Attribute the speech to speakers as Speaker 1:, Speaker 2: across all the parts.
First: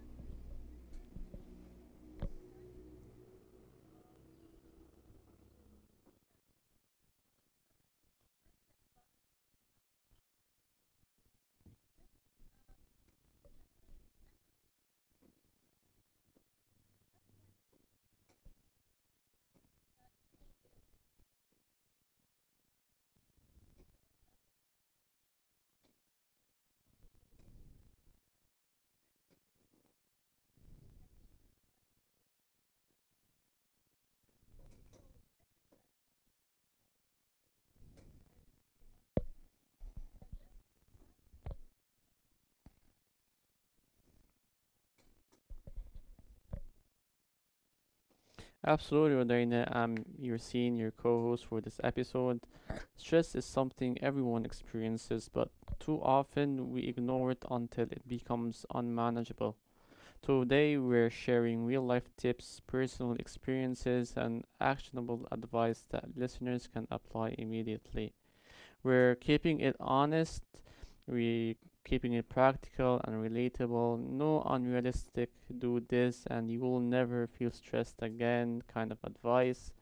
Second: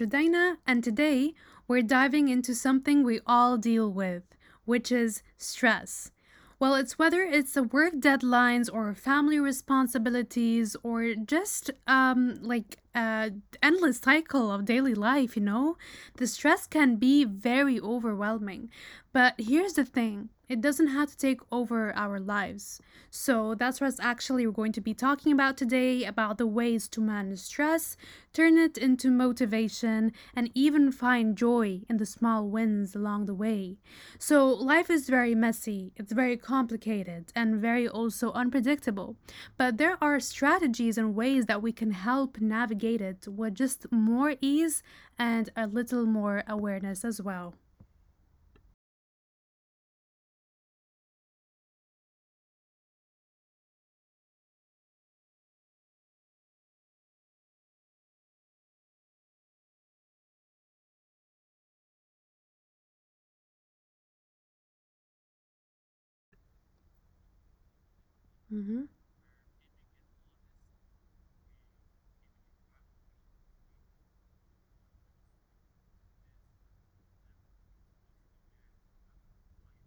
Speaker 1: Rodina, and today we're diving into something we all deal with, which is stress. Well, it's whether it's the work deadlines or family responsibilities or just endless cycle of daily life, the stress can be very overwhelming. But here's the thing it doesn't have to take over our lives. So that's what's actually we're going to be talking about today about the ways to manage stress, turn it into motivation, and even find joy in the small wins along the way. So life is very messy, it's very complicated, and very also unpredictable. But there are strategies and ways that we can help navigate it with just more ease and a little more awareness as well.
Speaker 2: Absolutely, Rodina. I'm your senior co host for this episode. Stress is something everyone experiences, but too often we ignore it until it becomes unmanageable. Today, we're sharing real life tips, personal experiences, and actionable advice that listeners can apply immediately.
Speaker 1: Mm-hmm.
Speaker 2: We're keeping it honest, we are keeping it practical and relatable, no unrealistic do this and you will never feel stressed again kind of advice.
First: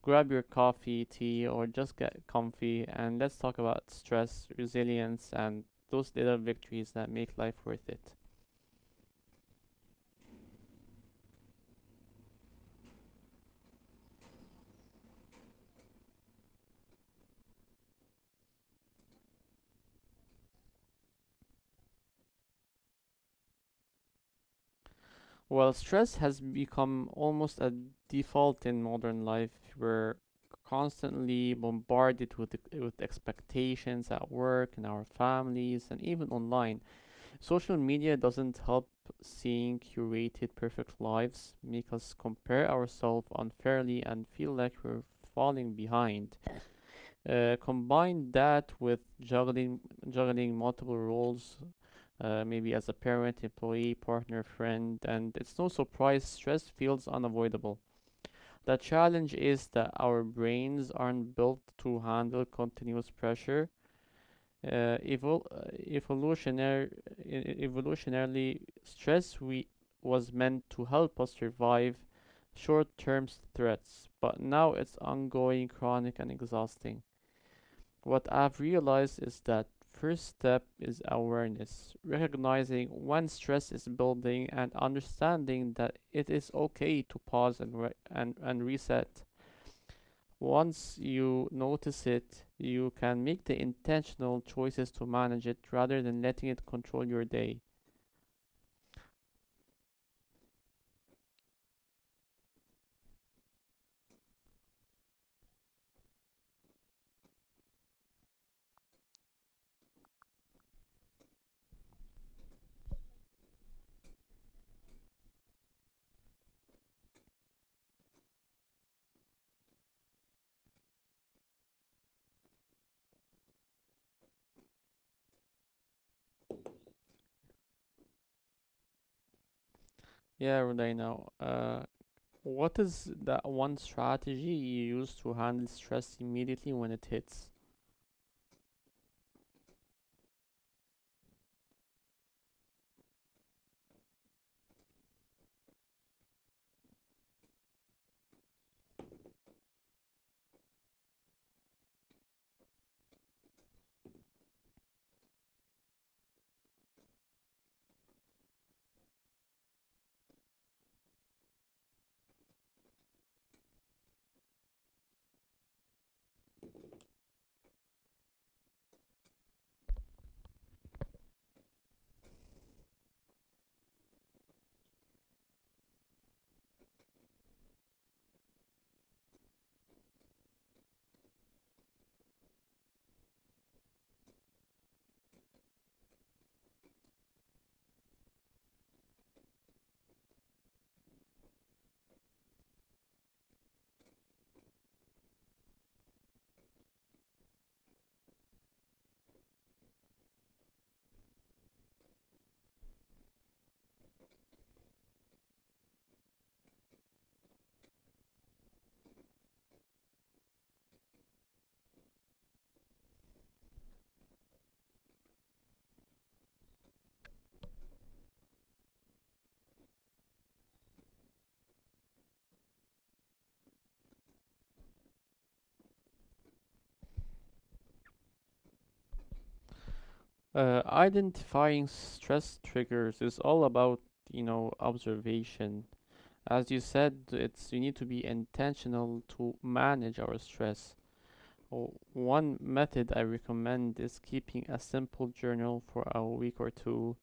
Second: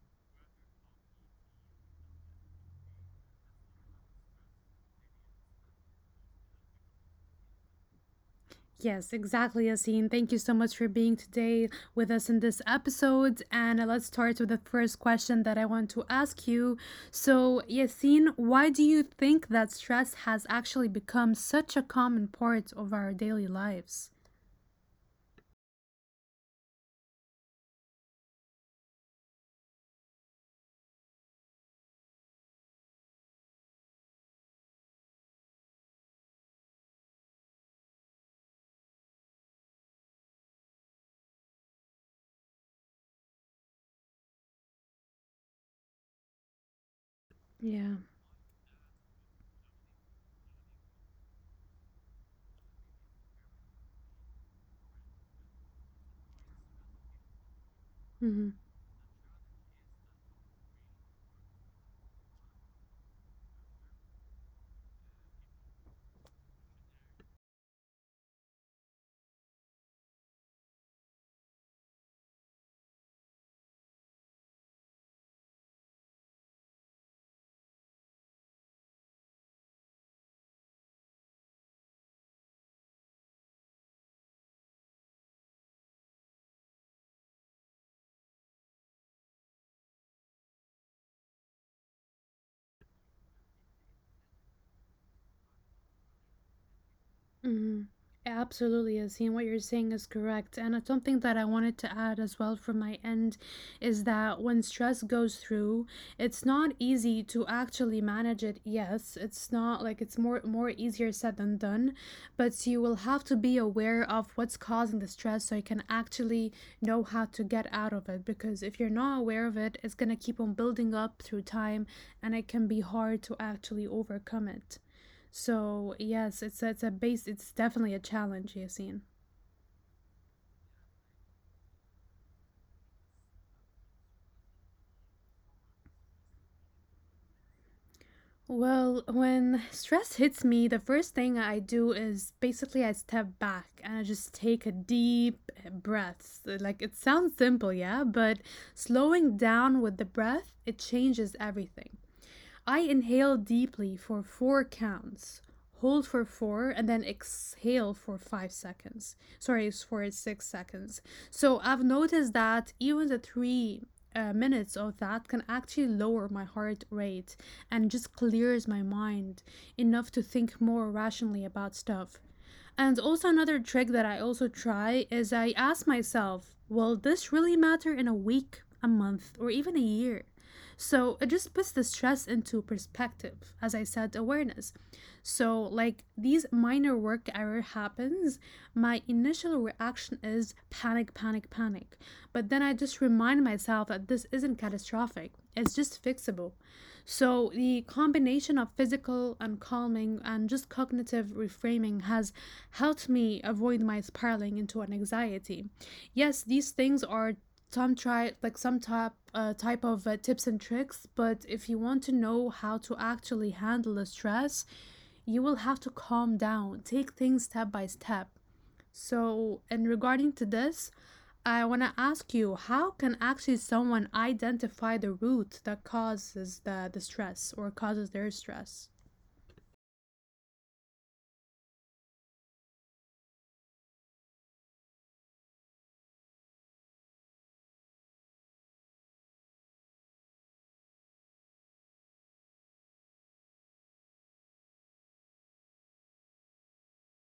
Speaker 2: Grab your coffee, tea, or just get comfy and let's talk about stress, resilience, and those little victories that make life worth it.
Speaker 1: Yes, exactly, Yassine. Thank you so much for being today with us in this episode. And let's start with the first question that I want to ask you. So, Yassine, why do you think that stress has actually become such a common part of our daily lives?
Speaker 2: Well, stress has become almost a default in modern life. We're constantly bombarded with expectations at work, in our families, and even online. Social media doesn't help seeing curated perfect lives, make us compare ourselves unfairly and feel like we're falling behind.
Speaker 1: Yeah.
Speaker 2: Combine that with juggling multiple roles, maybe as a parent, employee, partner, friend, and it's no surprise stress feels unavoidable. The challenge is that our brains aren't built to handle continuous pressure. Uh, evol- uh, evolutionary, Evolutionarily, stress we was meant to help us survive short-term threats, but now it's ongoing, chronic, and exhausting. What I've realized is that first step is awareness, recognizing when stress is building and understanding that it is okay to pause and reset. Once you notice it, you can make the intentional choices to manage it rather than letting it control your day.
Speaker 1: Mhm. It absolutely is. And what you're saying is correct. And it's something that I wanted to add as well from my end is that when stress goes through, it's not easy to actually manage it. Yes, it's not like it's more easier said than done, but you will have to be aware of what's causing the stress so you can actually know how to get out of it because if you're not aware of it, it's going to keep on building up through time and it can be hard to actually overcome it. So, yes, it's a base it's definitely a challenge, Yasin.
Speaker 2: Yeah, Rodina, what is that one strategy you use to handle stress immediately when it hits?
Speaker 1: Well, when stress hits me, the first thing I do is basically I step back and I just take a deep breath. Like it sounds simple, yeah, but slowing down with the breath, it changes everything. I inhale deeply for four counts, hold for four, and then exhale for five seconds. Sorry, it's for six seconds. So I've noticed that even the three minutes of that can actually lower my heart rate and just clears my mind enough to think more rationally about stuff. And also, another trick that I also try is I ask myself, will this really matter in a week, a month, or even a year? So it just puts the stress into perspective, as I said, awareness. So, like these minor work error happens, my initial reaction is panic, panic, panic. But then I just remind myself that this isn't catastrophic, it's just fixable. So, the combination of physical and calming and just cognitive reframing has helped me avoid my spiraling into an anxiety. Yes, these things are some try like some type of tips and tricks, but if you want to know how to actually handle the stress, you will have to calm down, take things step by step. So, in regarding to this, I want to ask you, how can actually someone identify the root that causes the stress or causes their stress?
Speaker 2: Identifying stress triggers is all about, you know, observation. As you said, it's you need to be intentional to manage our stress. One method I recommend is keeping a simple journal for a week or two.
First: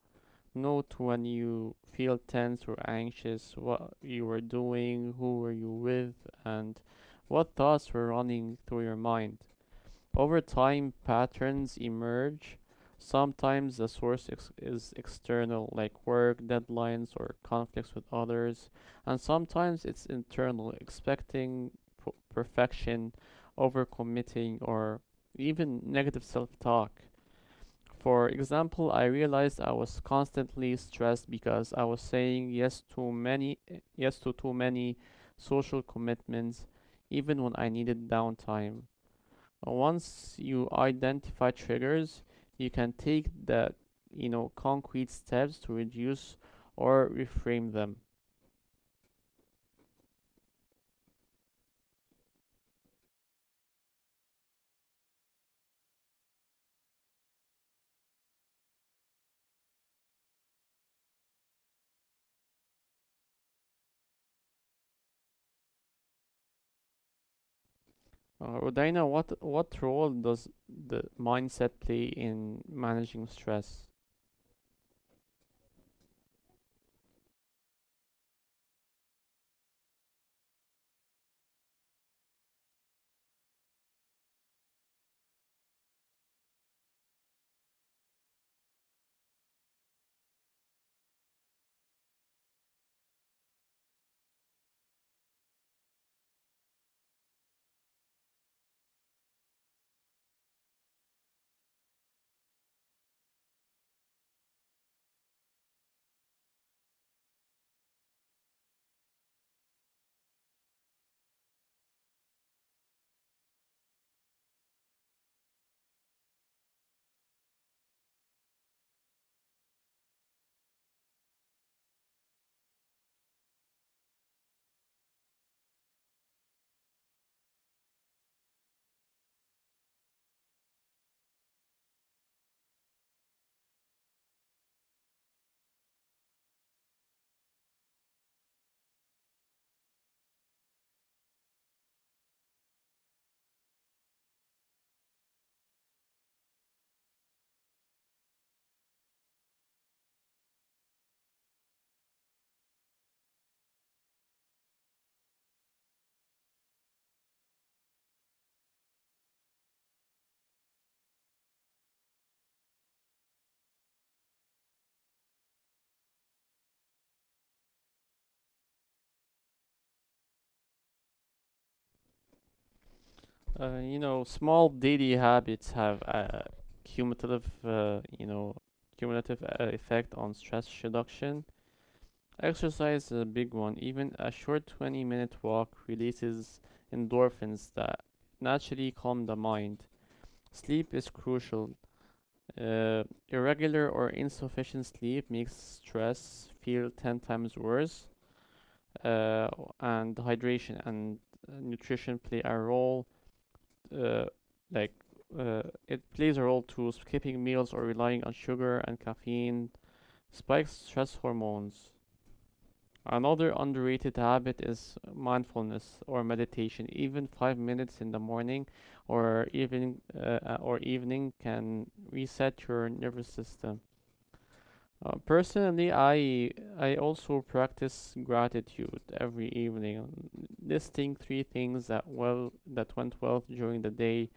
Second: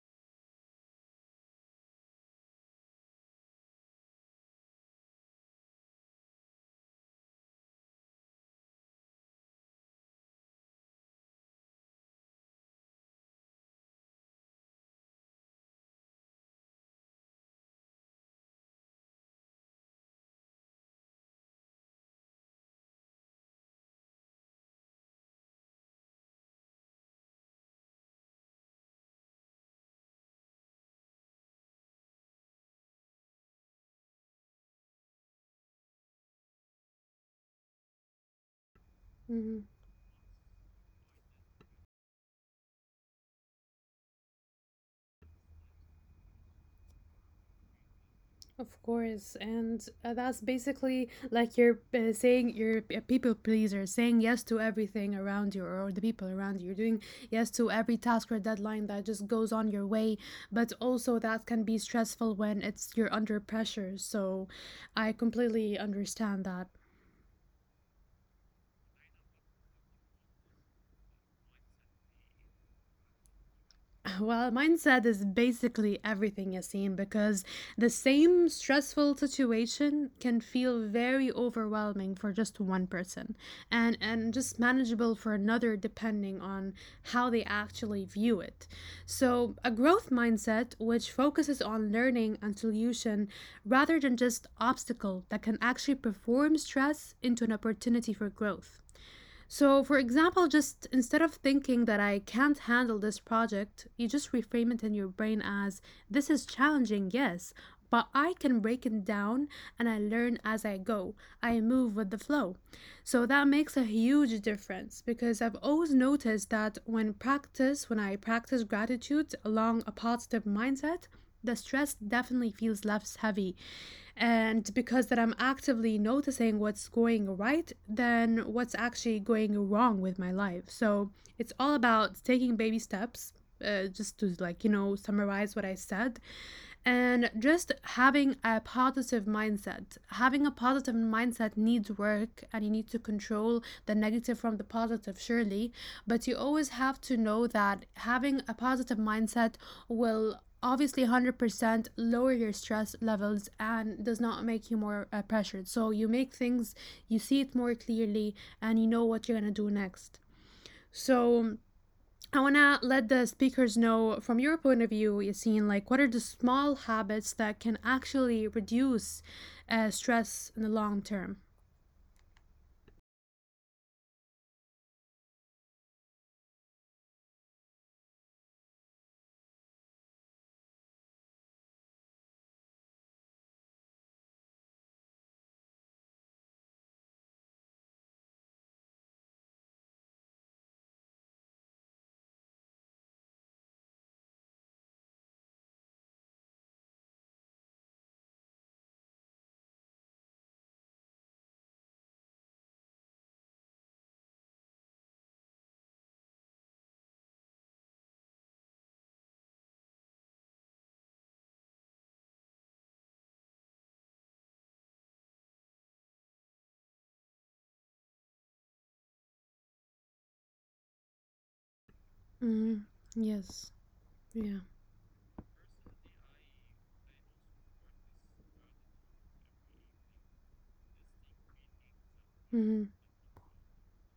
Speaker 2: Note when you feel tense or anxious, what you were doing, who were you with, and what thoughts were running through your mind. Over time, patterns emerge. Sometimes the source is external, like work, deadlines, or conflicts with others, and sometimes it's internal, expecting perfection, overcommitting, or even negative self talk. For example, I realized I was constantly stressed because I was saying yes to too many social commitments even when I needed downtime.
Speaker 1: Mhm.
Speaker 2: Once you identify triggers, you can take the you know concrete steps to reduce or reframe them.
Speaker 1: Of course, and that's basically like you're saying you're a people pleaser, saying yes to everything around you or the people around you. You're doing yes to every task or deadline that just goes on your way, but also that can be stressful when it's you're under pressure. So, I completely understand that.
Speaker 2: Rodina, what role does the mindset play in managing stress?
Speaker 1: Well, mindset is basically everything, Yasim, because the same stressful situation can feel very overwhelming for just one person and just manageable for another depending on how they actually view it. So, a growth mindset, which focuses on learning and solution rather than just obstacle, that can actually perform stress into an opportunity for growth. So, for example, just instead of thinking that I can't handle this project, you just reframe it in your brain as this is challenging, yes, but I can break it down and I learn as I go. I move with the flow. So, that makes a huge difference because I've always noticed that when practice, when I practice gratitude along a positive mindset, the stress definitely feels less heavy. And because that I'm actively noticing what's going right than what's actually going wrong with my life. So it's all about taking baby steps. Just to like you know summarize what I said, and just having a positive mindset having a positive mindset needs work and you need to control the negative from the positive surely but you always have to know that having a positive mindset will obviously 100% lower your stress levels and does not make you more pressured so you make things you see it more clearly and you know what you're going to do next so I want to let the speakers know from your point of view, Yassine, like what are the small habits that can actually reduce stress in the long term?
Speaker 2: You know, small daily habits have a cumulative, uh, you know, cumulative effect on stress reduction. Exercise is a big one. Even a short 20-minute walk releases endorphins that naturally calm the mind. Sleep is crucial. Irregular or insufficient sleep makes stress feel 10 times worse. Uh, and hydration and nutrition play a role. Uh, like, it plays a role too. Skipping meals or relying on sugar and caffeine spikes stress hormones. Another underrated habit is mindfulness or meditation. Even 5 minutes in the morning or even or evening can reset your
Speaker 1: Mm,
Speaker 2: nervous system.
Speaker 1: yes. Yeah.
Speaker 2: Personally, I also practice gratitude every evening, listing three things that that
Speaker 1: Hmm.
Speaker 2: went well during the day,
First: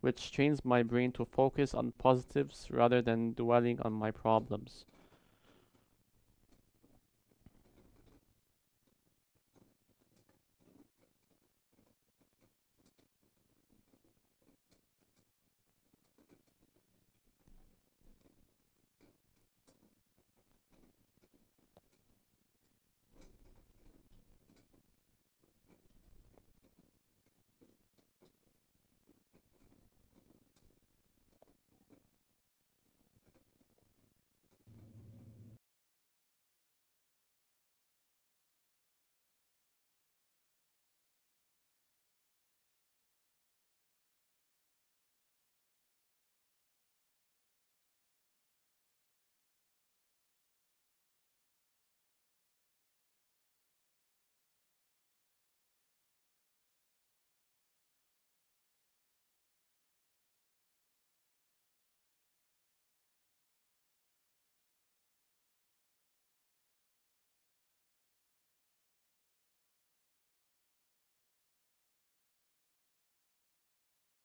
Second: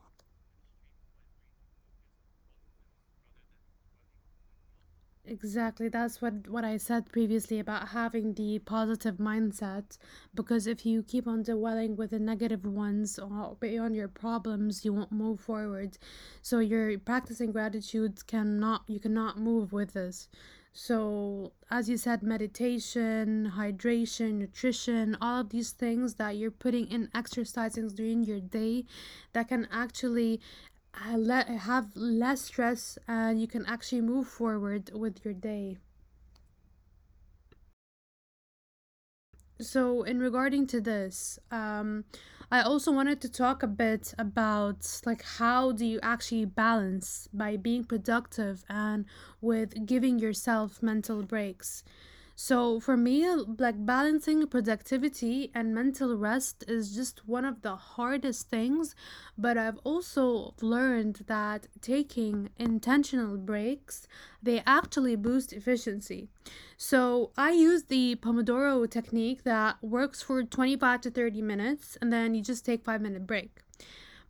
Speaker 2: which trains my brain to focus on positives rather than dwelling on my problems.
Speaker 1: Exactly. That's what I said previously about having the positive mindset because if you keep on dwelling with the negative ones or beyond your problems, you won't move forward. So you're practicing gratitude cannot you cannot move with this. So as you said, meditation, hydration, nutrition, all of these things that you're putting in exercising during your day that can actually have less stress and you can actually move forward with your day. So, in regarding to this, I also wanted to talk a bit about like how do you actually balance by being productive and with giving yourself mental breaks. So, for me, like balancing productivity and mental rest is just one of the hardest things, but I've also learned that taking intentional breaks, they actually boost efficiency. So I use the Pomodoro technique that works for 25 to 30 minutes, and then you just take five-minute break.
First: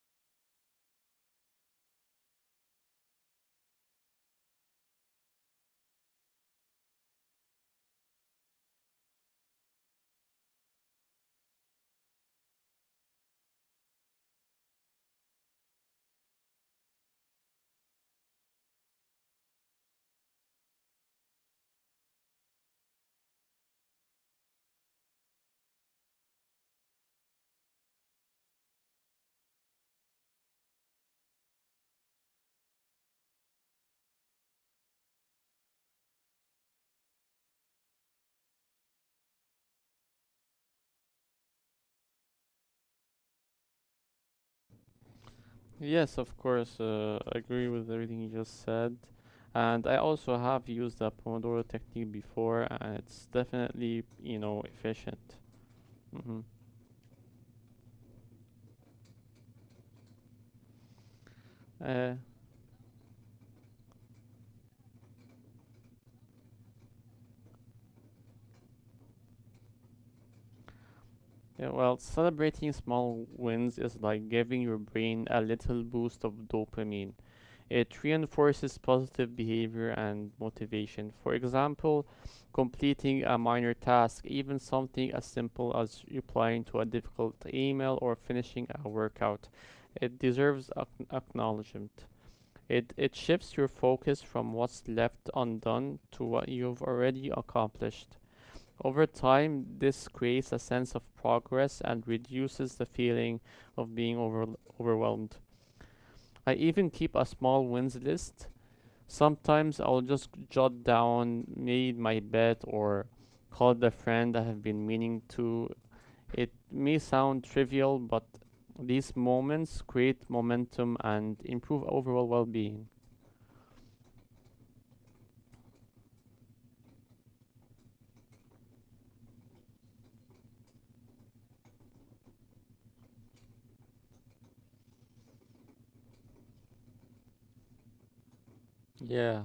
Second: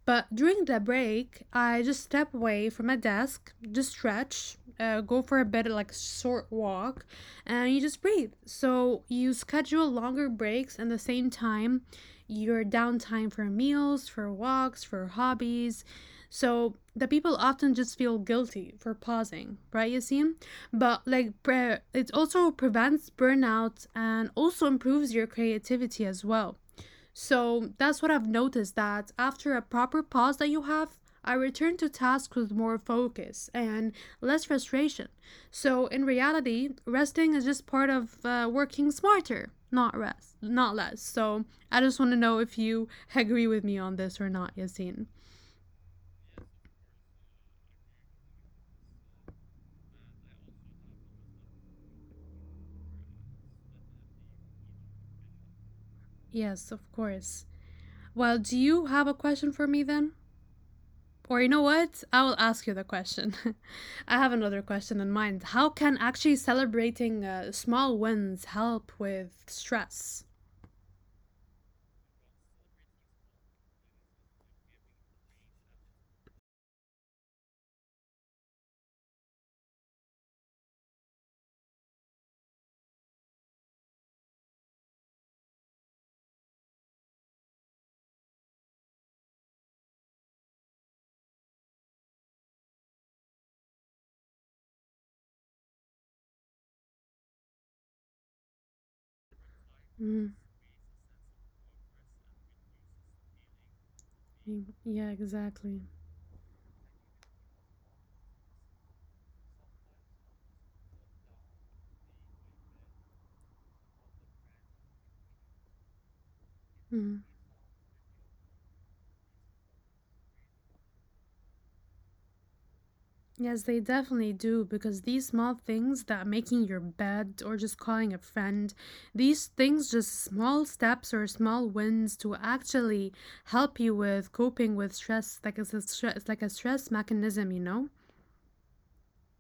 Speaker 1: But during the break, I just step away from my desk, just stretch, go for a bit of like short walk, and you just breathe. So you schedule longer breaks and the same time, your downtime for meals, for walks, for hobbies. So the people often just feel guilty for pausing, right? You see, but like it also prevents burnout and also improves your creativity as well. So that's what I've noticed that after a proper pause that you have, I return to tasks with more focus and less frustration. So in reality, resting is just part of working smarter, not rest, not less. So I just want to know if you agree with me on this or not, Yasin.
Speaker 2: Yes, of course. I agree with everything you just said. And I also have used the Pomodoro technique before, and it's definitely, you know, efficient. Hmm.
Speaker 1: Yes, of course. Well, do you have a question for me then? Or you know what?
Speaker 2: Uh,
Speaker 1: I will ask you the question. I have another question in mind. How can actually celebrating small wins help with stress?
Speaker 2: yeah, well, celebrating small wins is like giving your brain a little boost of dopamine. It reinforces positive behavior and motivation. For example, completing a minor task, even something as simple as replying to a difficult email or finishing a workout. It deserves acknowledgement. It shifts your focus from what's left undone to what you've already accomplished. Over time, this
Speaker 1: Mm,
Speaker 2: creates a sense of progress and reduces the feeling of
Speaker 1: yeah,
Speaker 2: overwhelmed.
Speaker 1: exactly.
Speaker 2: I even keep a small wins list. Sometimes I'll just jot down made my bet or call the friend I have been meaning to. It may
Speaker 1: Mm.
Speaker 2: sound trivial, but these moments create momentum and improve overall well-being.
Speaker 1: Yes, they definitely do because these small things that making your bed or just calling a friend, these things just small steps or small wins to actually help you with coping with stress like it's a stress like a stress mechanism, you know?
Speaker 2: Yeah.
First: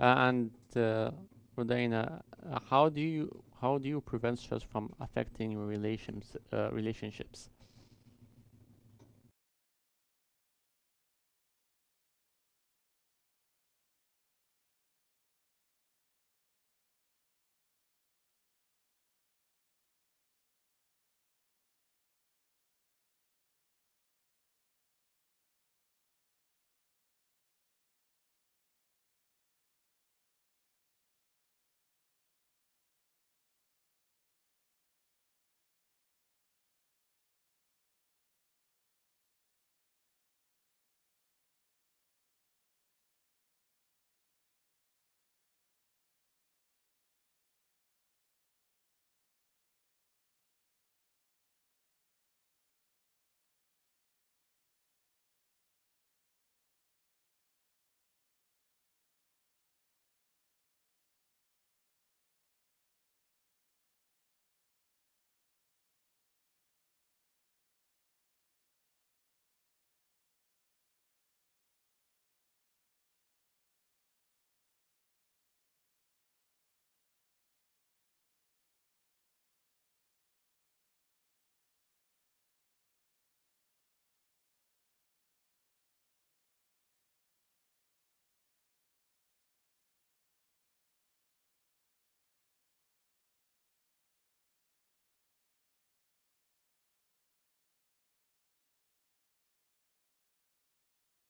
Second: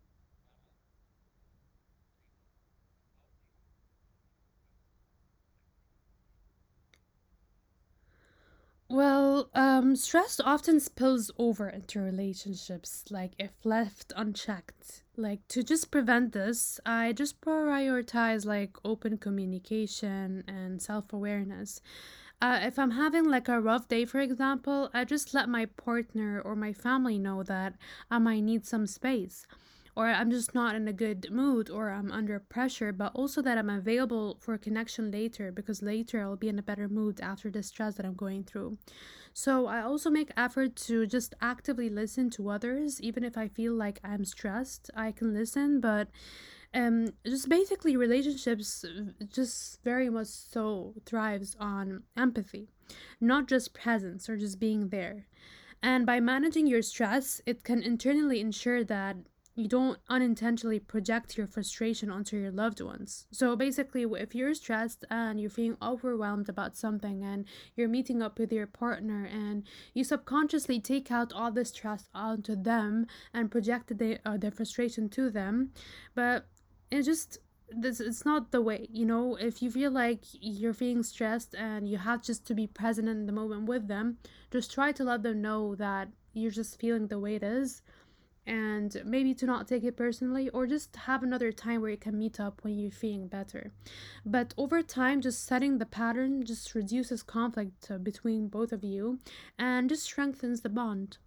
Speaker 2: And Rodina, how do you prevent stress from affecting your relationships?
Speaker 1: Well, stress often spills over into relationships, like if left unchecked. Like to just prevent this, I just prioritize like open communication and self awareness. If I'm having like a rough day, for example, I just let my partner or my family know that I might need some space, or I'm just not in a good mood, or I'm under pressure, but also that I'm available for connection later because later I'll be in a better mood after the stress that I'm going through. So I also make effort to just actively listen to others, even if I feel like I'm stressed. I can listen, but just basically relationships just very much so thrives on empathy, not just presence or just being there. And by managing your stress, it can internally ensure that you don't unintentionally project your frustration onto your loved ones. So basically, if you're stressed and you're feeling overwhelmed about something and you're meeting up with your partner and you subconsciously take out all the stress onto them and project their frustration to them, but it just this it's not the way you know if you feel like you're feeling stressed and you have just to be present in the moment with them just try to let them know that you're just feeling the way it is and maybe to not take it personally or just have another time where you can meet up when you're feeling better. But over time, just setting the pattern just reduces conflict between both of you and just strengthens the bond.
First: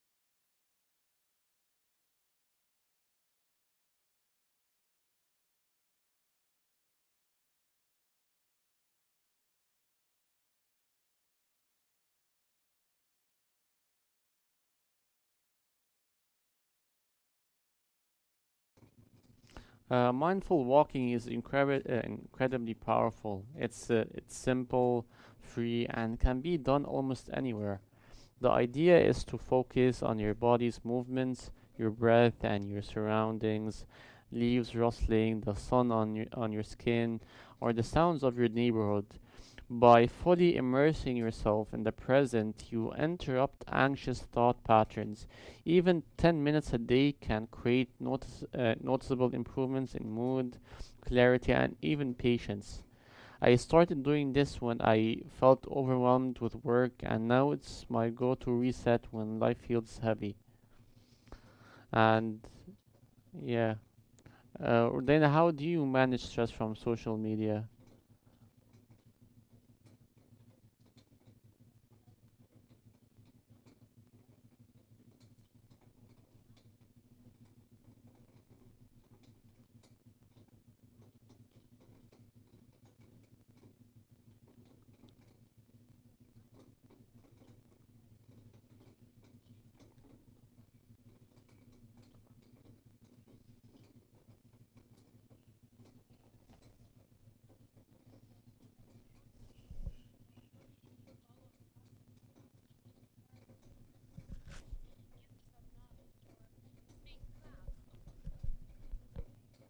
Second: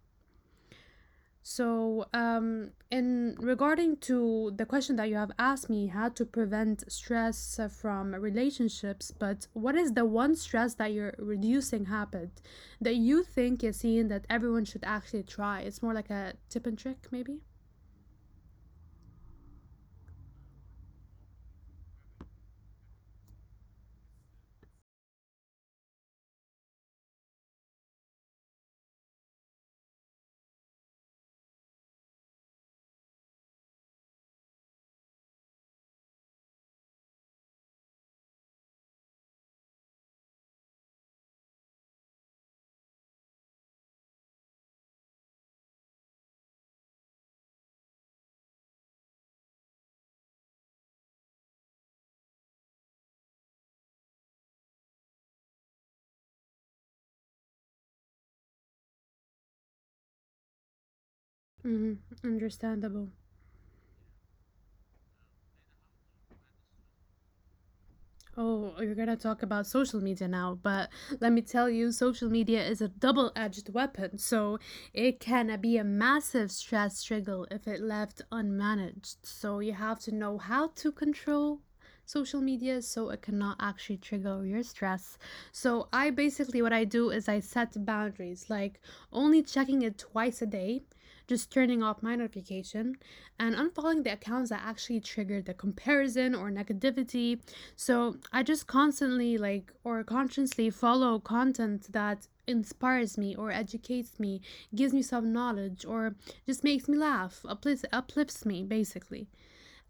Speaker 1: So in regarding to the question that you have asked me, how to prevent stress from relationships, but what is the one stress that you're reducing habit that you think is seen that everyone should actually try? It's more like a tip and trick, maybe?
Speaker 2: Mindful walking is incredibly powerful. It's simple, free, and can be done almost anywhere. The idea is to focus on your body's movements, your breath, and your surroundings. Leaves rustling, the sun on your skin, or the sounds of your neighborhood. By fully immersing yourself in the present, you interrupt anxious thought patterns. Even 10 minutes a day can create noticeable improvements in mood, clarity, and even patience. I started doing this when I felt overwhelmed with work, and now it's my go to reset when life feels heavy.
Speaker 1: Mm-hmm.
Speaker 2: And
Speaker 1: Understandable.
Speaker 2: yeah. Then, how do you manage stress from social media?
Speaker 1: Oh, you're gonna talk about social media now, but let me tell you, social media is a double edged weapon, so it can be a massive stress struggle if it left unmanaged. So you have to know how to control social media so it cannot actually trigger your stress. So I basically what I do is I set boundaries, like only checking it twice a day, just turning off my notification and unfollowing the accounts that actually trigger the comparison or negativity so I just constantly like or consciously follow content that inspires me or educates me, gives me some knowledge or just makes me laugh, uplifts, uplifts me basically.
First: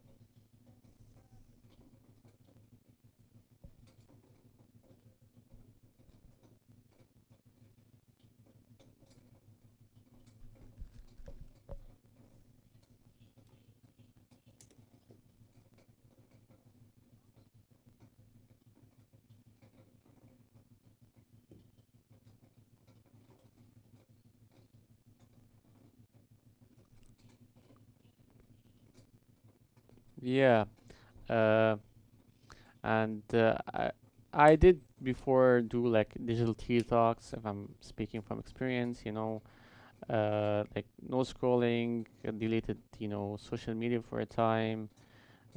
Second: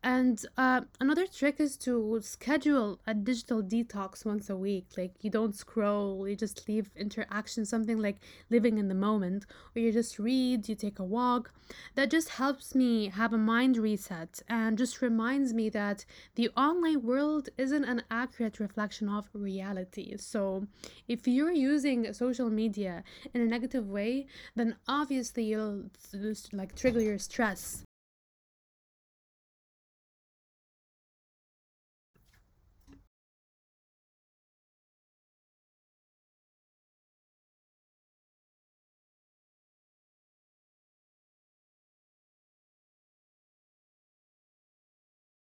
Speaker 1: And another trick is to schedule a digital detox once a week. Like you don't scroll, you just leave interaction, something like living in the moment, or you just read, you take a walk. That just helps me have a mind reset and just reminds me that the online world isn't an accurate reflection of reality. So if you're using social media in a negative way, then obviously you'll like trigger your stress.
Speaker 2: Yeah. Uh, and uh, I, I did before do like digital detox, if I'm speaking from experience, you know, like no scrolling, deleted, you know, social media for a time.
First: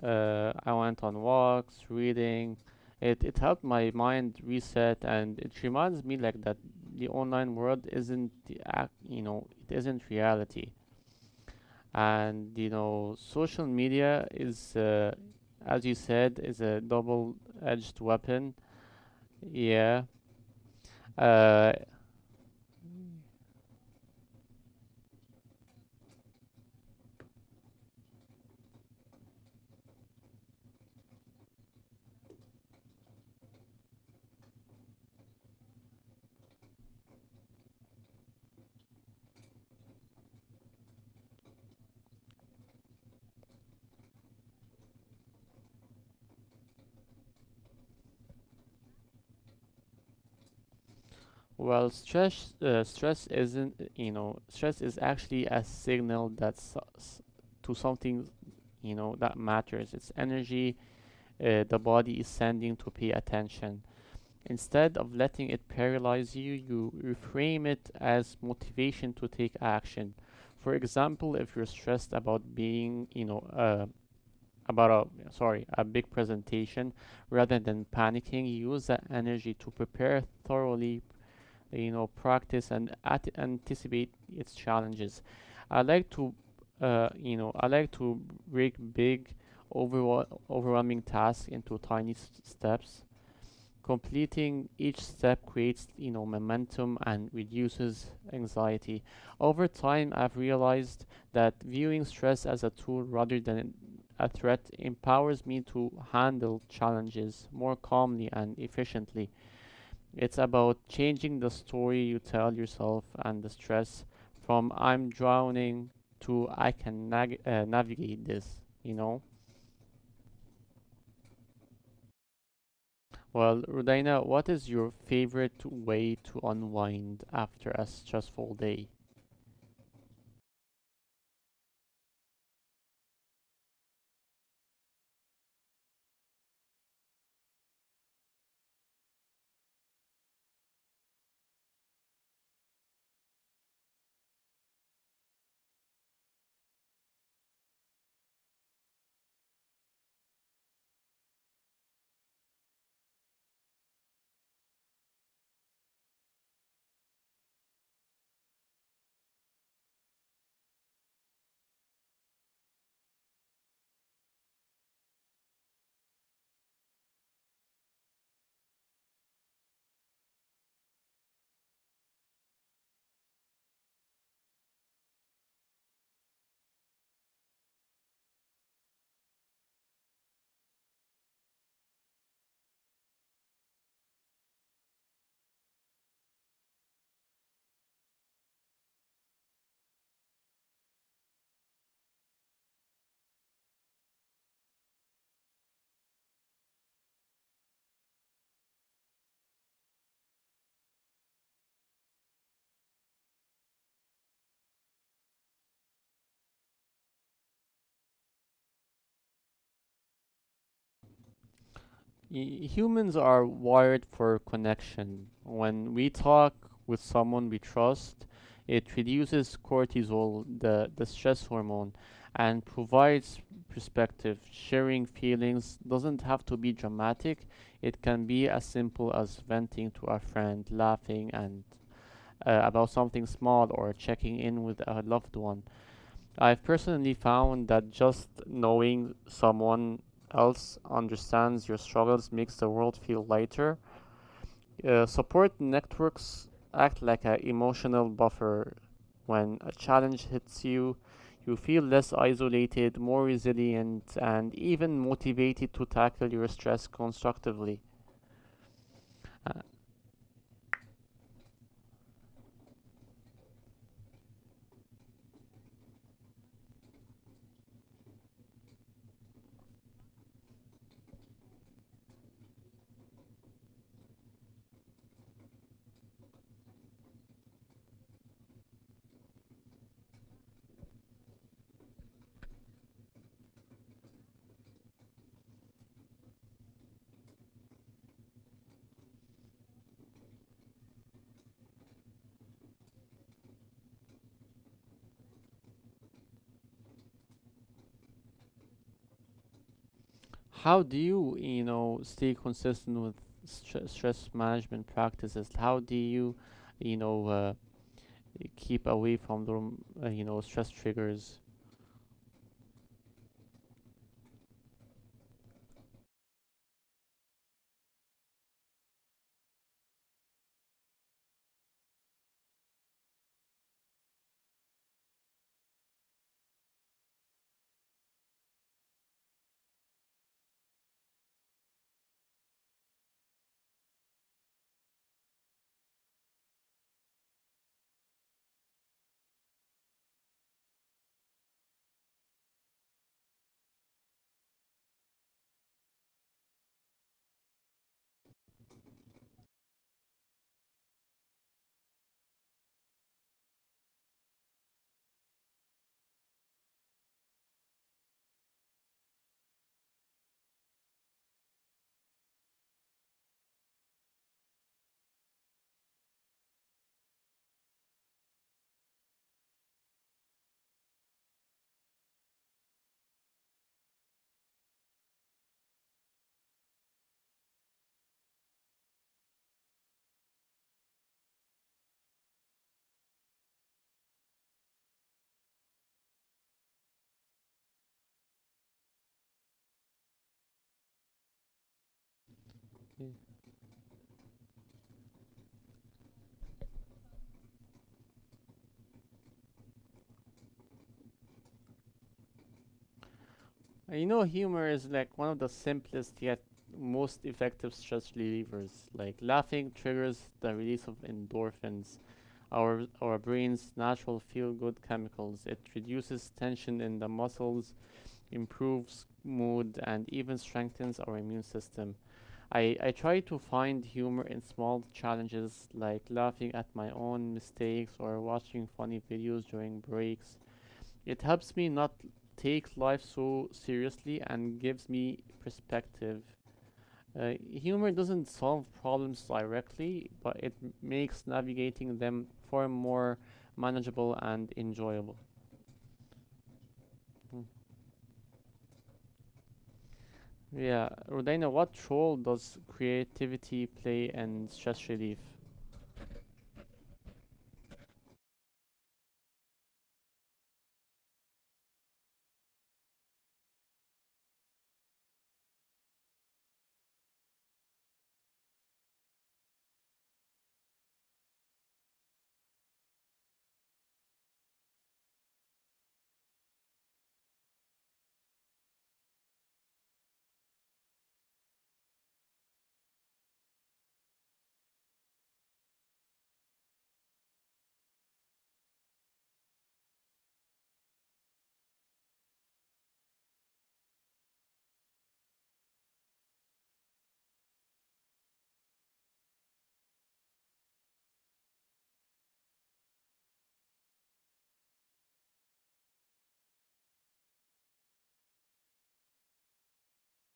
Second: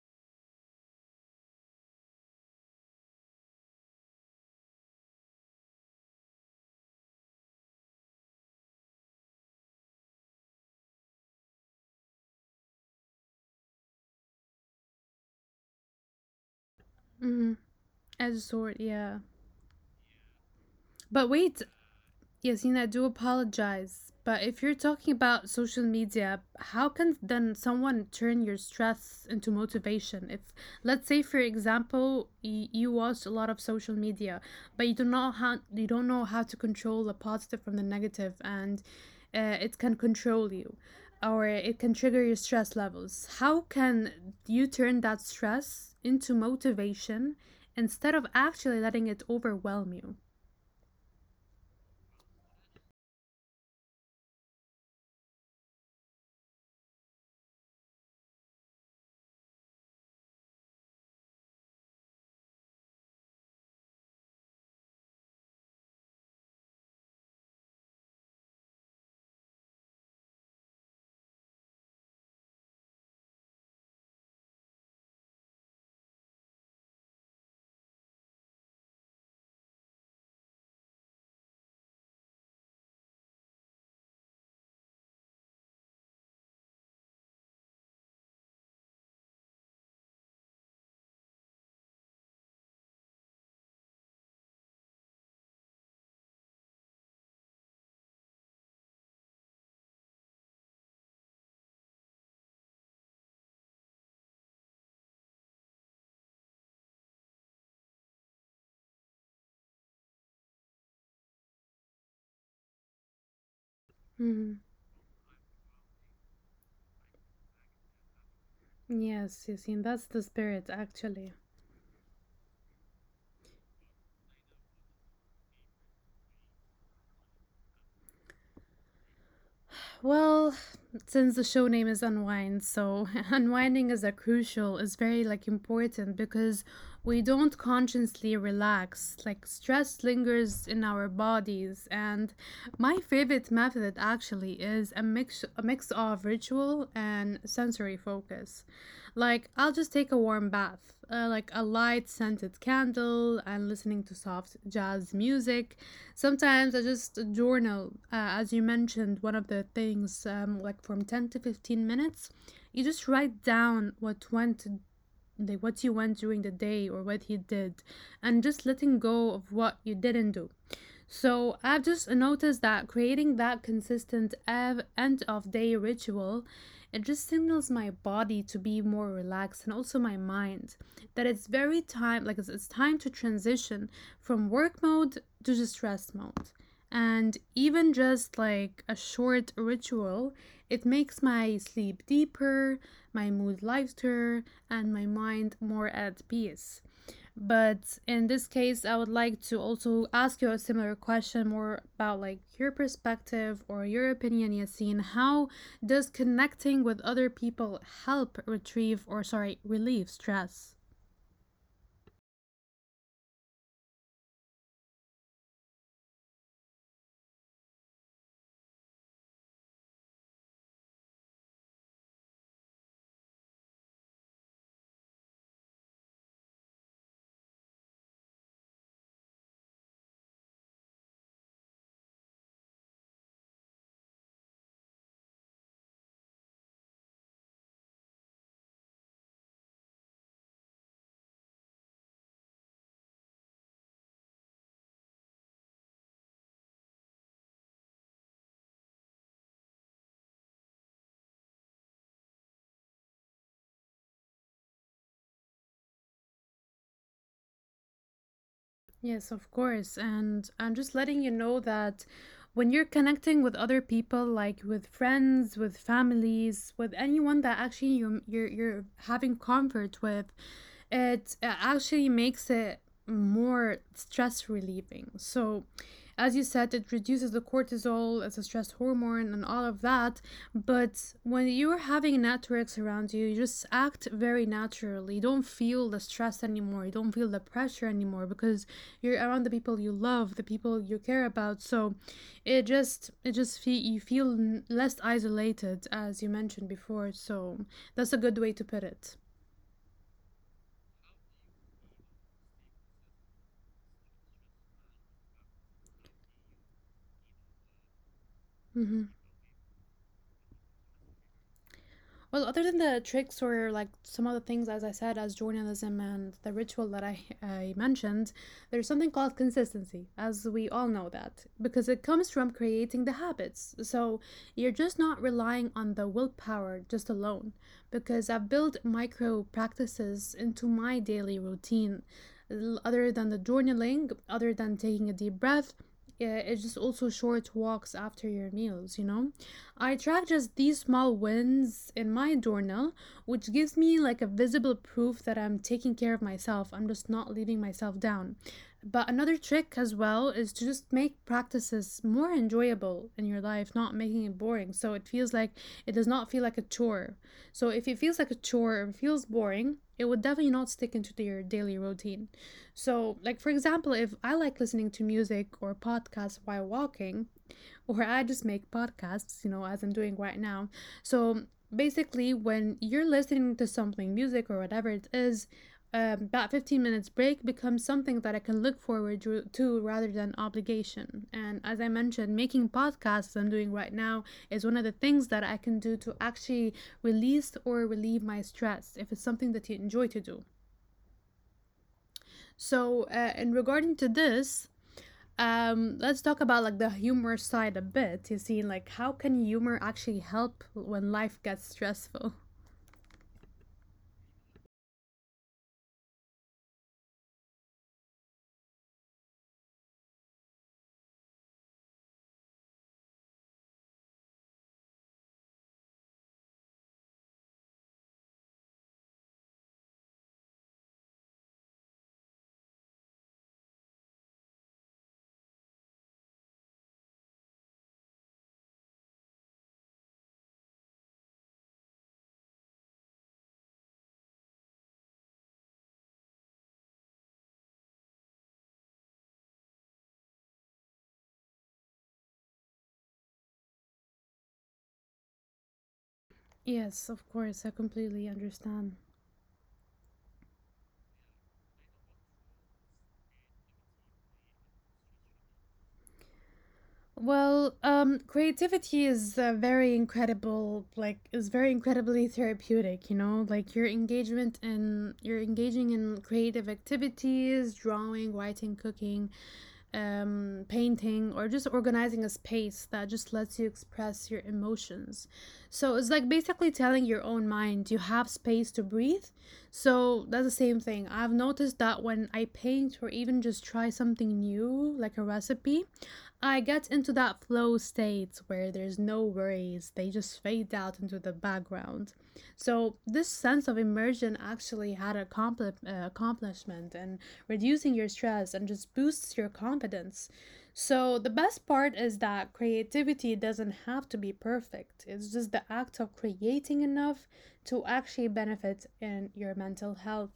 Speaker 2: I went on walks, reading. It helped my mind reset, and it reminds me like that the online world isn't the act, you know, it isn't reality. And you know, social media is, as you said, is a
Speaker 1: Mm-hmm.
Speaker 2: double-edged
Speaker 1: As a
Speaker 2: weapon.
Speaker 1: sort, yeah.
Speaker 2: Yeah.
Speaker 1: But wait,
Speaker 2: Uh,
Speaker 1: Yasin, I do apologize. But if you're talking about social media, how can then someone turn your stress into motivation? If, let's say, for example, you watch a lot of social media, but you don't know how to control the positive from the negative, and it can control you, or it can trigger your stress levels. How can you turn that stress into motivation instead of actually letting it overwhelm you?
Speaker 2: Stress isn't, you know, stress is actually a signal that's to something, you know, that matters. It's energy the body is sending to pay attention. Instead of letting it paralyze you, you reframe it as motivation to take action. For example, if you're stressed about being, you know, about a sorry, a big presentation, rather than panicking, use that energy to prepare thoroughly, you know, practice and anticipate its challenges. i like to I like to break big overall overwhelming tasks into tiny steps. Completing each step creates, you know, momentum and reduces anxiety. Over time, I've realized that viewing stress as a tool rather than a threat empowers me to handle challenges more calmly and efficiently. It's about changing the story you tell yourself and the stress, from I'm drowning to I can navigate this, you know?
Speaker 1: Yes, Yasin, that's the spirit, actually.
Speaker 2: Well, Rudaina, what is your favorite way to unwind after a stressful day?
Speaker 1: Well, since the show name is Unwind, so unwinding is a crucial, is very like important because we don't consciously relax. Like stress lingers in our bodies, and my favorite method actually is a mix of ritual and sensory focus. Like, I'll just take a warm bath, like a light scented candle and listening to soft jazz music. Sometimes I just journal, as you mentioned, one of the things, like from 10 to 15 minutes. You just write down what went, like what you went during the day or what you did, and just letting go of what you didn't do. So I've just noticed that creating that consistent end of day ritual, it just signals my body to be more relaxed and also my mind that it's very time like it's time to transition from work mode to just rest mode. And even just like a short ritual, it makes my sleep deeper, my mood lighter, and my mind more at peace. But in this case, I would like to also ask you a similar question more about like your perspective or your opinion, Yasin. How does connecting with other people help retrieve or sorry, relieve stress?
Speaker 2: Humans are wired for connection. When we talk with someone we trust, it reduces cortisol, the stress hormone, and provides perspective. Sharing feelings doesn't have to be dramatic, it can be as simple as venting to a friend, laughing and about something small, or checking in with a loved one. I've personally found that just knowing someone else understands your struggles makes the world feel lighter. Support networks act like an emotional buffer. When a challenge hits you, you feel less isolated, more resilient, and even motivated to tackle your stress constructively.
Speaker 1: Yes, of
Speaker 2: Uh,
Speaker 1: course. And I'm just letting you know that when you're connecting with other people, like with friends, with families, with anyone that actually you're having comfort with, it actually makes it more stress relieving. So as you said, it reduces the cortisol, it's a stress hormone, and all of that. But when you're having networks around you, you just act very naturally. You don't feel the stress anymore. You don't feel the pressure anymore because you're around the people you love, the people you care about. So it just feel you feel less isolated, as you mentioned before. So that's a good way to put it.
Speaker 2: how do you, you know, stay consistent with stress management practices? How do you, you know, keep
Speaker 1: Mm-hmm.
Speaker 2: away from the you know stress triggers.
Speaker 1: Well, other than the tricks or like some other things, as I said, as journalism and the ritual that I mentioned, there's something called consistency, as we all know that, because it comes from creating the habits. So you're just not relying on the willpower just alone, because I've built micro practices into my daily routine. Other than the journaling, other than taking a deep breath, yeah, it's just also short walks after your meals, you know? I track just these small wins in my journal, which gives me like a visible proof that I'm taking care of myself. I'm just not leaving myself down. But another trick as well is to just make practices more enjoyable in your life, not making it boring. So it feels like it does not feel like a chore. So if it feels like a chore or feels boring, it would definitely not stick into your daily routine. So, like for example, if I like listening to music or podcasts while walking, or I just make podcasts, you know, as I'm doing right now. So basically, when you're listening to something, music or whatever it is, that 15 minutes break becomes something that I can look forward to, rather than obligation. And as I mentioned, making podcasts I'm doing right now is one of the things that I can do to actually release or relieve my stress if it's something that you enjoy to do. So,
Speaker 2: Uh,
Speaker 1: in regarding to this, let's talk about like the humor side a bit. You see, like how can humor actually help when life gets stressful?
Speaker 2: You know, humor is like one of the simplest yet most effective stress relievers. Like laughing triggers the release of endorphins, our brain's natural feel-good chemicals. It reduces tension in the muscles, improves mood, and even strengthens our immune system. I try to find humor in small challenges like laughing at my own mistakes or watching funny videos during breaks. It helps me not take life so seriously and gives me perspective. Humor doesn't solve problems directly, but it makes navigating them far more manageable and enjoyable.
Speaker 1: Yes, of
Speaker 2: Mm.
Speaker 1: course, I completely understand.
Speaker 2: Yeah, Rodina, what role does creativity play in stress relief?
Speaker 1: Well, creativity is very incredible, like is very incredibly therapeutic, you know, like your engagement and you're engaging in creative activities, drawing, writing, cooking, painting, or just organizing a space that just lets you express your emotions. So it's like basically telling your own mind you have space to breathe. So that's the same thing. I've noticed that when I paint or even just try something new, like a recipe, I get into that flow state where there's no worries, they just fade out into the background. So, this sense of immersion actually had a accomplishment in reducing your stress and just boosts your confidence. So, the best part is that creativity doesn't have to be perfect, it's just the act of creating enough to actually benefit in your mental health.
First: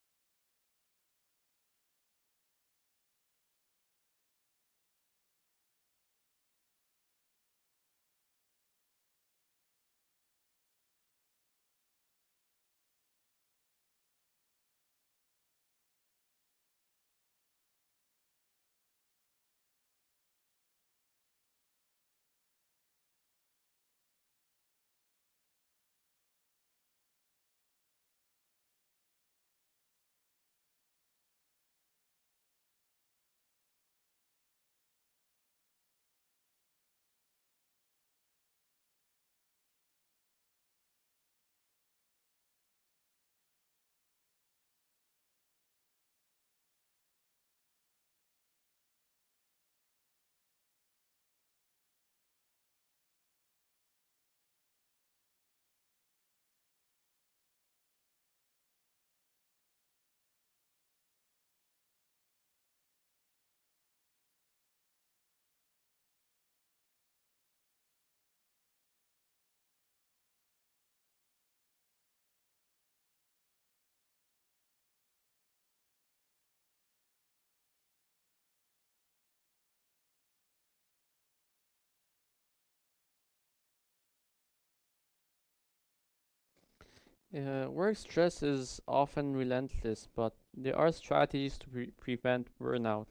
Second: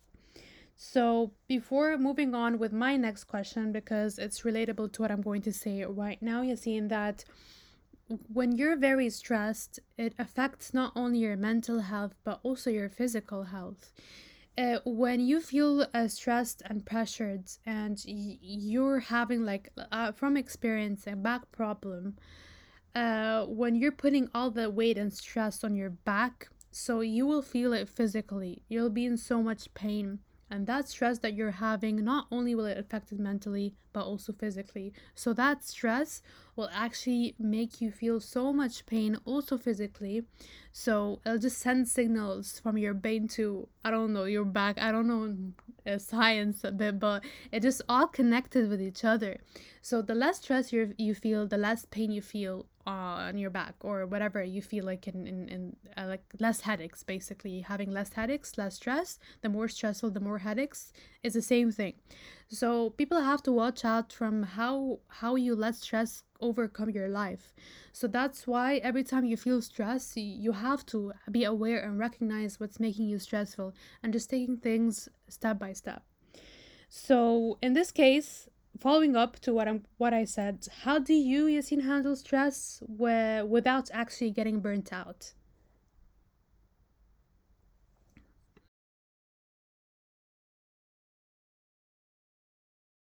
Speaker 1: So, before moving on with my next question, because it's relatable to what I'm going to say right now, Yassine, that when you're very stressed, it affects not only your mental health, but also your physical health. When you feel stressed and pressured, and you're having, like, from experience, a back problem, when you're putting all the weight and stress on your back, so you will feel it physically. You'll be in so much pain. And that stress that you're having, not only will it affect it mentally, but also physically. So that stress will actually make you feel so much pain, also physically. So it'll just send signals from your brain to, I don't know, your back. I don't know science a bit, but it just all connected with each other. So the less stress you feel, the less pain you feel on your back or whatever you feel like in like less headaches. Basically, having less headaches, less stress. The more stressful, the more headaches. It's the same thing. So people have to watch out from how you let stress overcome your life. So that's why every time you feel stress, you have to be aware and recognize what's making you stressful and just taking things step by step. So in this case, following up to what I said, how do you, Yassine, handle stress where, without actually getting burnt out?
Speaker 2: Work stress is often relentless, but there are strategies to prevent burnout.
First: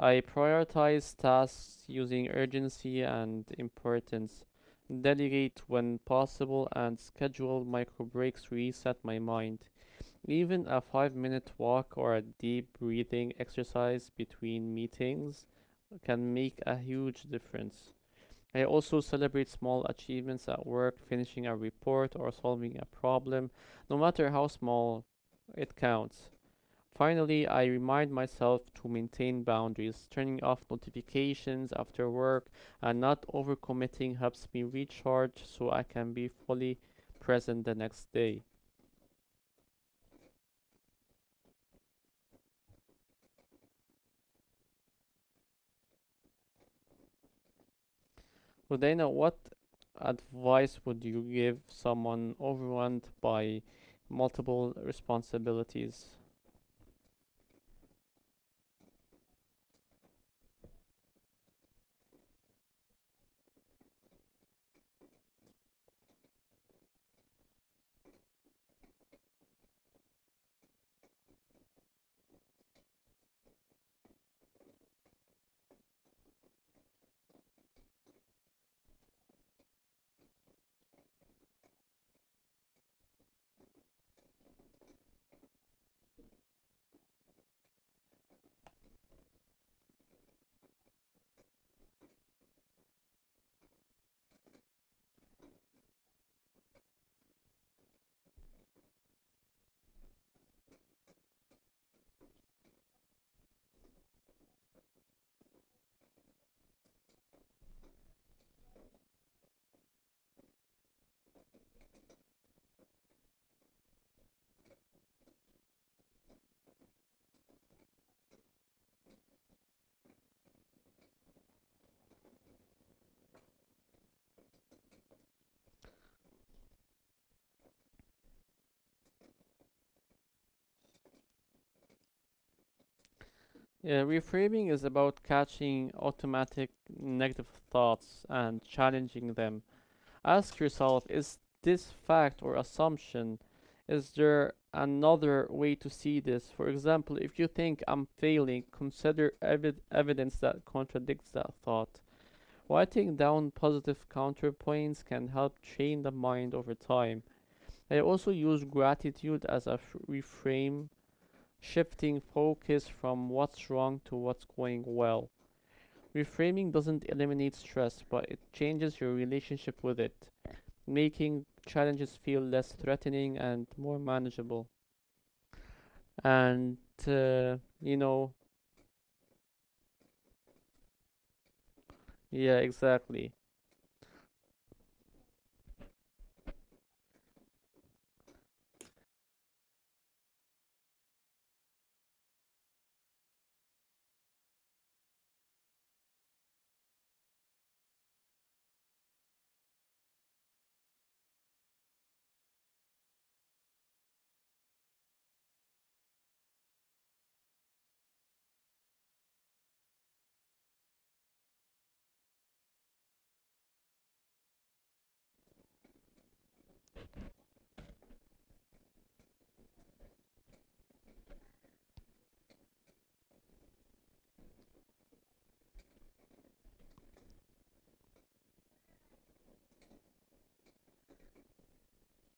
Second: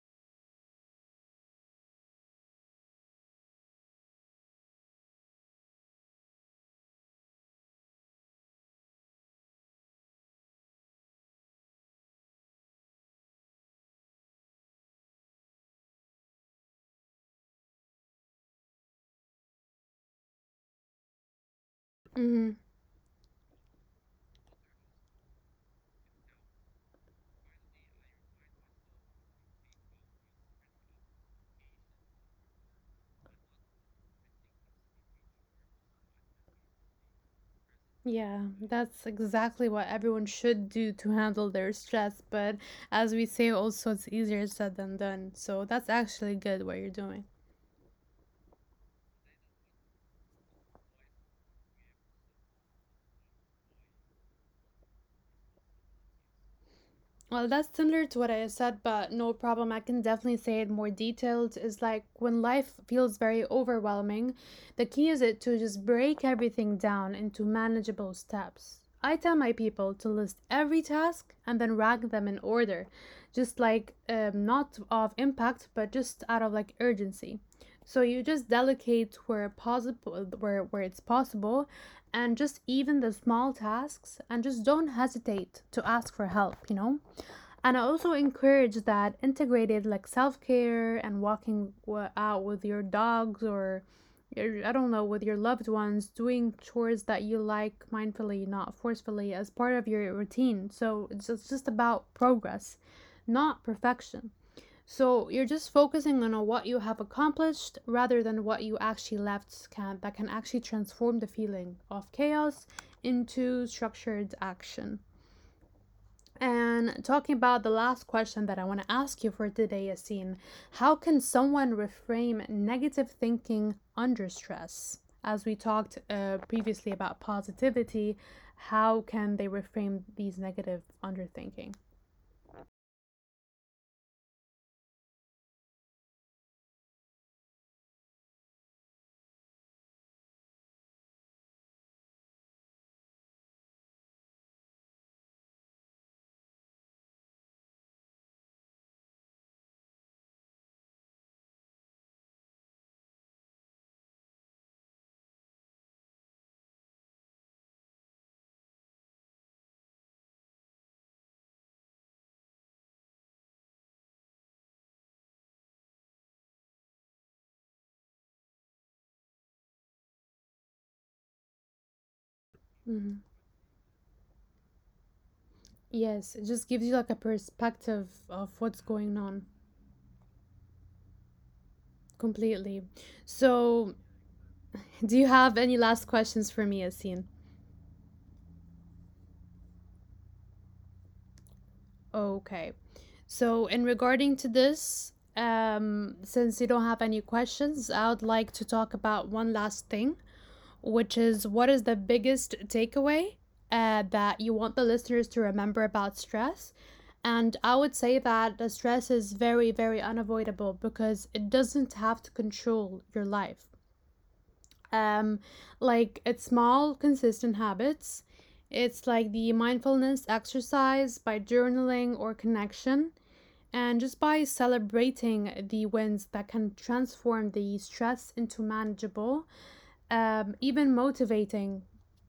Speaker 2: I prioritize tasks using urgency and importance, delegate when possible, and schedule micro breaks to reset my mind. Even a 5 minute walk or a deep breathing exercise between meetings can make a huge difference. I also celebrate small achievements at work, finishing a report or
Speaker 1: Mm,
Speaker 2: solving a problem, no matter how small it counts. Finally, I remind myself to maintain boundaries. Turning off notifications after work and not overcommitting helps me recharge so I can be fully present the next day.
Speaker 1: yeah, that's exactly what everyone should do to handle their stress. But as we say, also, it's easier said than done. So that's actually good what you're doing.
Speaker 2: So, Dana, what advice would you give someone overwhelmed by multiple responsibilities?
Speaker 1: Well, that's similar to what I said, but no problem. I can definitely say it more detailed. Is like when life feels very overwhelming, the key is it to just break everything down into manageable steps. I tell my people to list every task and then rank them in order, just like not of impact, but just out of like urgency. So you just delegate where possible, where it's possible, and just even the small tasks, and just don't hesitate to ask for help. You know. And I also encourage that integrated like self care and walking out with your dogs or I don't know, with your loved ones, doing chores that you like mindfully, not forcefully, as part of your routine. So it's just about progress, not perfection. So you're just focusing on what you have accomplished rather than what you actually left can that can actually transform the feeling of chaos into structured action. And talking about the last question that I want to ask you for today, Yassine, how can someone reframe negative thinking under stress? As we talked previously about positivity, how can they reframe these negative underthinking?
Speaker 2: Reframing is about catching automatic negative thoughts and challenging them. Ask yourself, is this fact or assumption? Is there another way to see this? For example, if you think I'm failing, consider evidence that contradicts that thought. Writing down positive counterpoints can help train the mind over time. I also use gratitude as a reframe, shifting focus from what's wrong to what's going well. Reframing doesn't eliminate stress, but it changes your relationship with it, making challenges feel less
Speaker 1: Hmm.
Speaker 2: threatening and more manageable.
Speaker 1: Yes, it just
Speaker 2: And,
Speaker 1: gives you like a
Speaker 2: uh, you
Speaker 1: perspective
Speaker 2: know,
Speaker 1: of what's going on
Speaker 2: yeah,
Speaker 1: completely.
Speaker 2: exactly.
Speaker 1: So, do you have any last questions for me, Yassine? Okay. So, in regarding to this, since you don't have any questions, I would like to talk about one last thing, which is what is the biggest takeaway that you want the listeners to remember about stress? And I would say that the stress is very, very unavoidable because it doesn't have to control your life. Um, like it's small, consistent habits. It's like the mindfulness exercise by journaling or connection. And just by celebrating the wins that can transform the stress into manageable, even motivating.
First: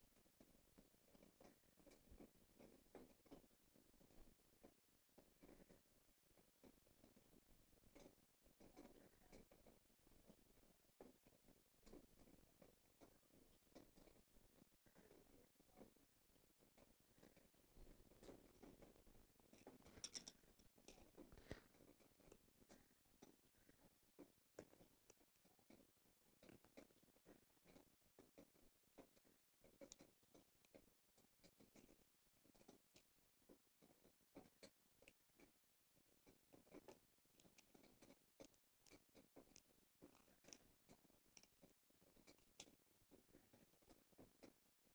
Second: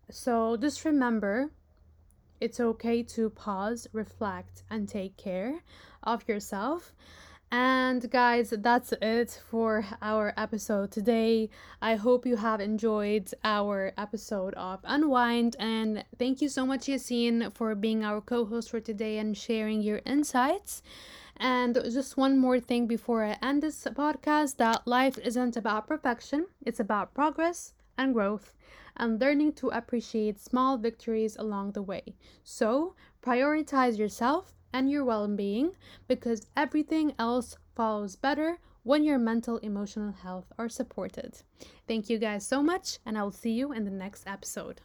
Speaker 1: So just remember it's okay to pause, reflect, and take care of yourself. And guys, that's it for our episode today. I hope you have enjoyed our episode of Unwind. And thank you so much, Yassine, for being our co host for today and sharing your insights. And just one more thing before I end this podcast that life isn't about perfection, it's about progress and growth and learning to appreciate small victories along the way. So, prioritize yourself and your well being because everything else follows better when your mental emotional health are supported. Thank you guys so much and I will see you in the next episode.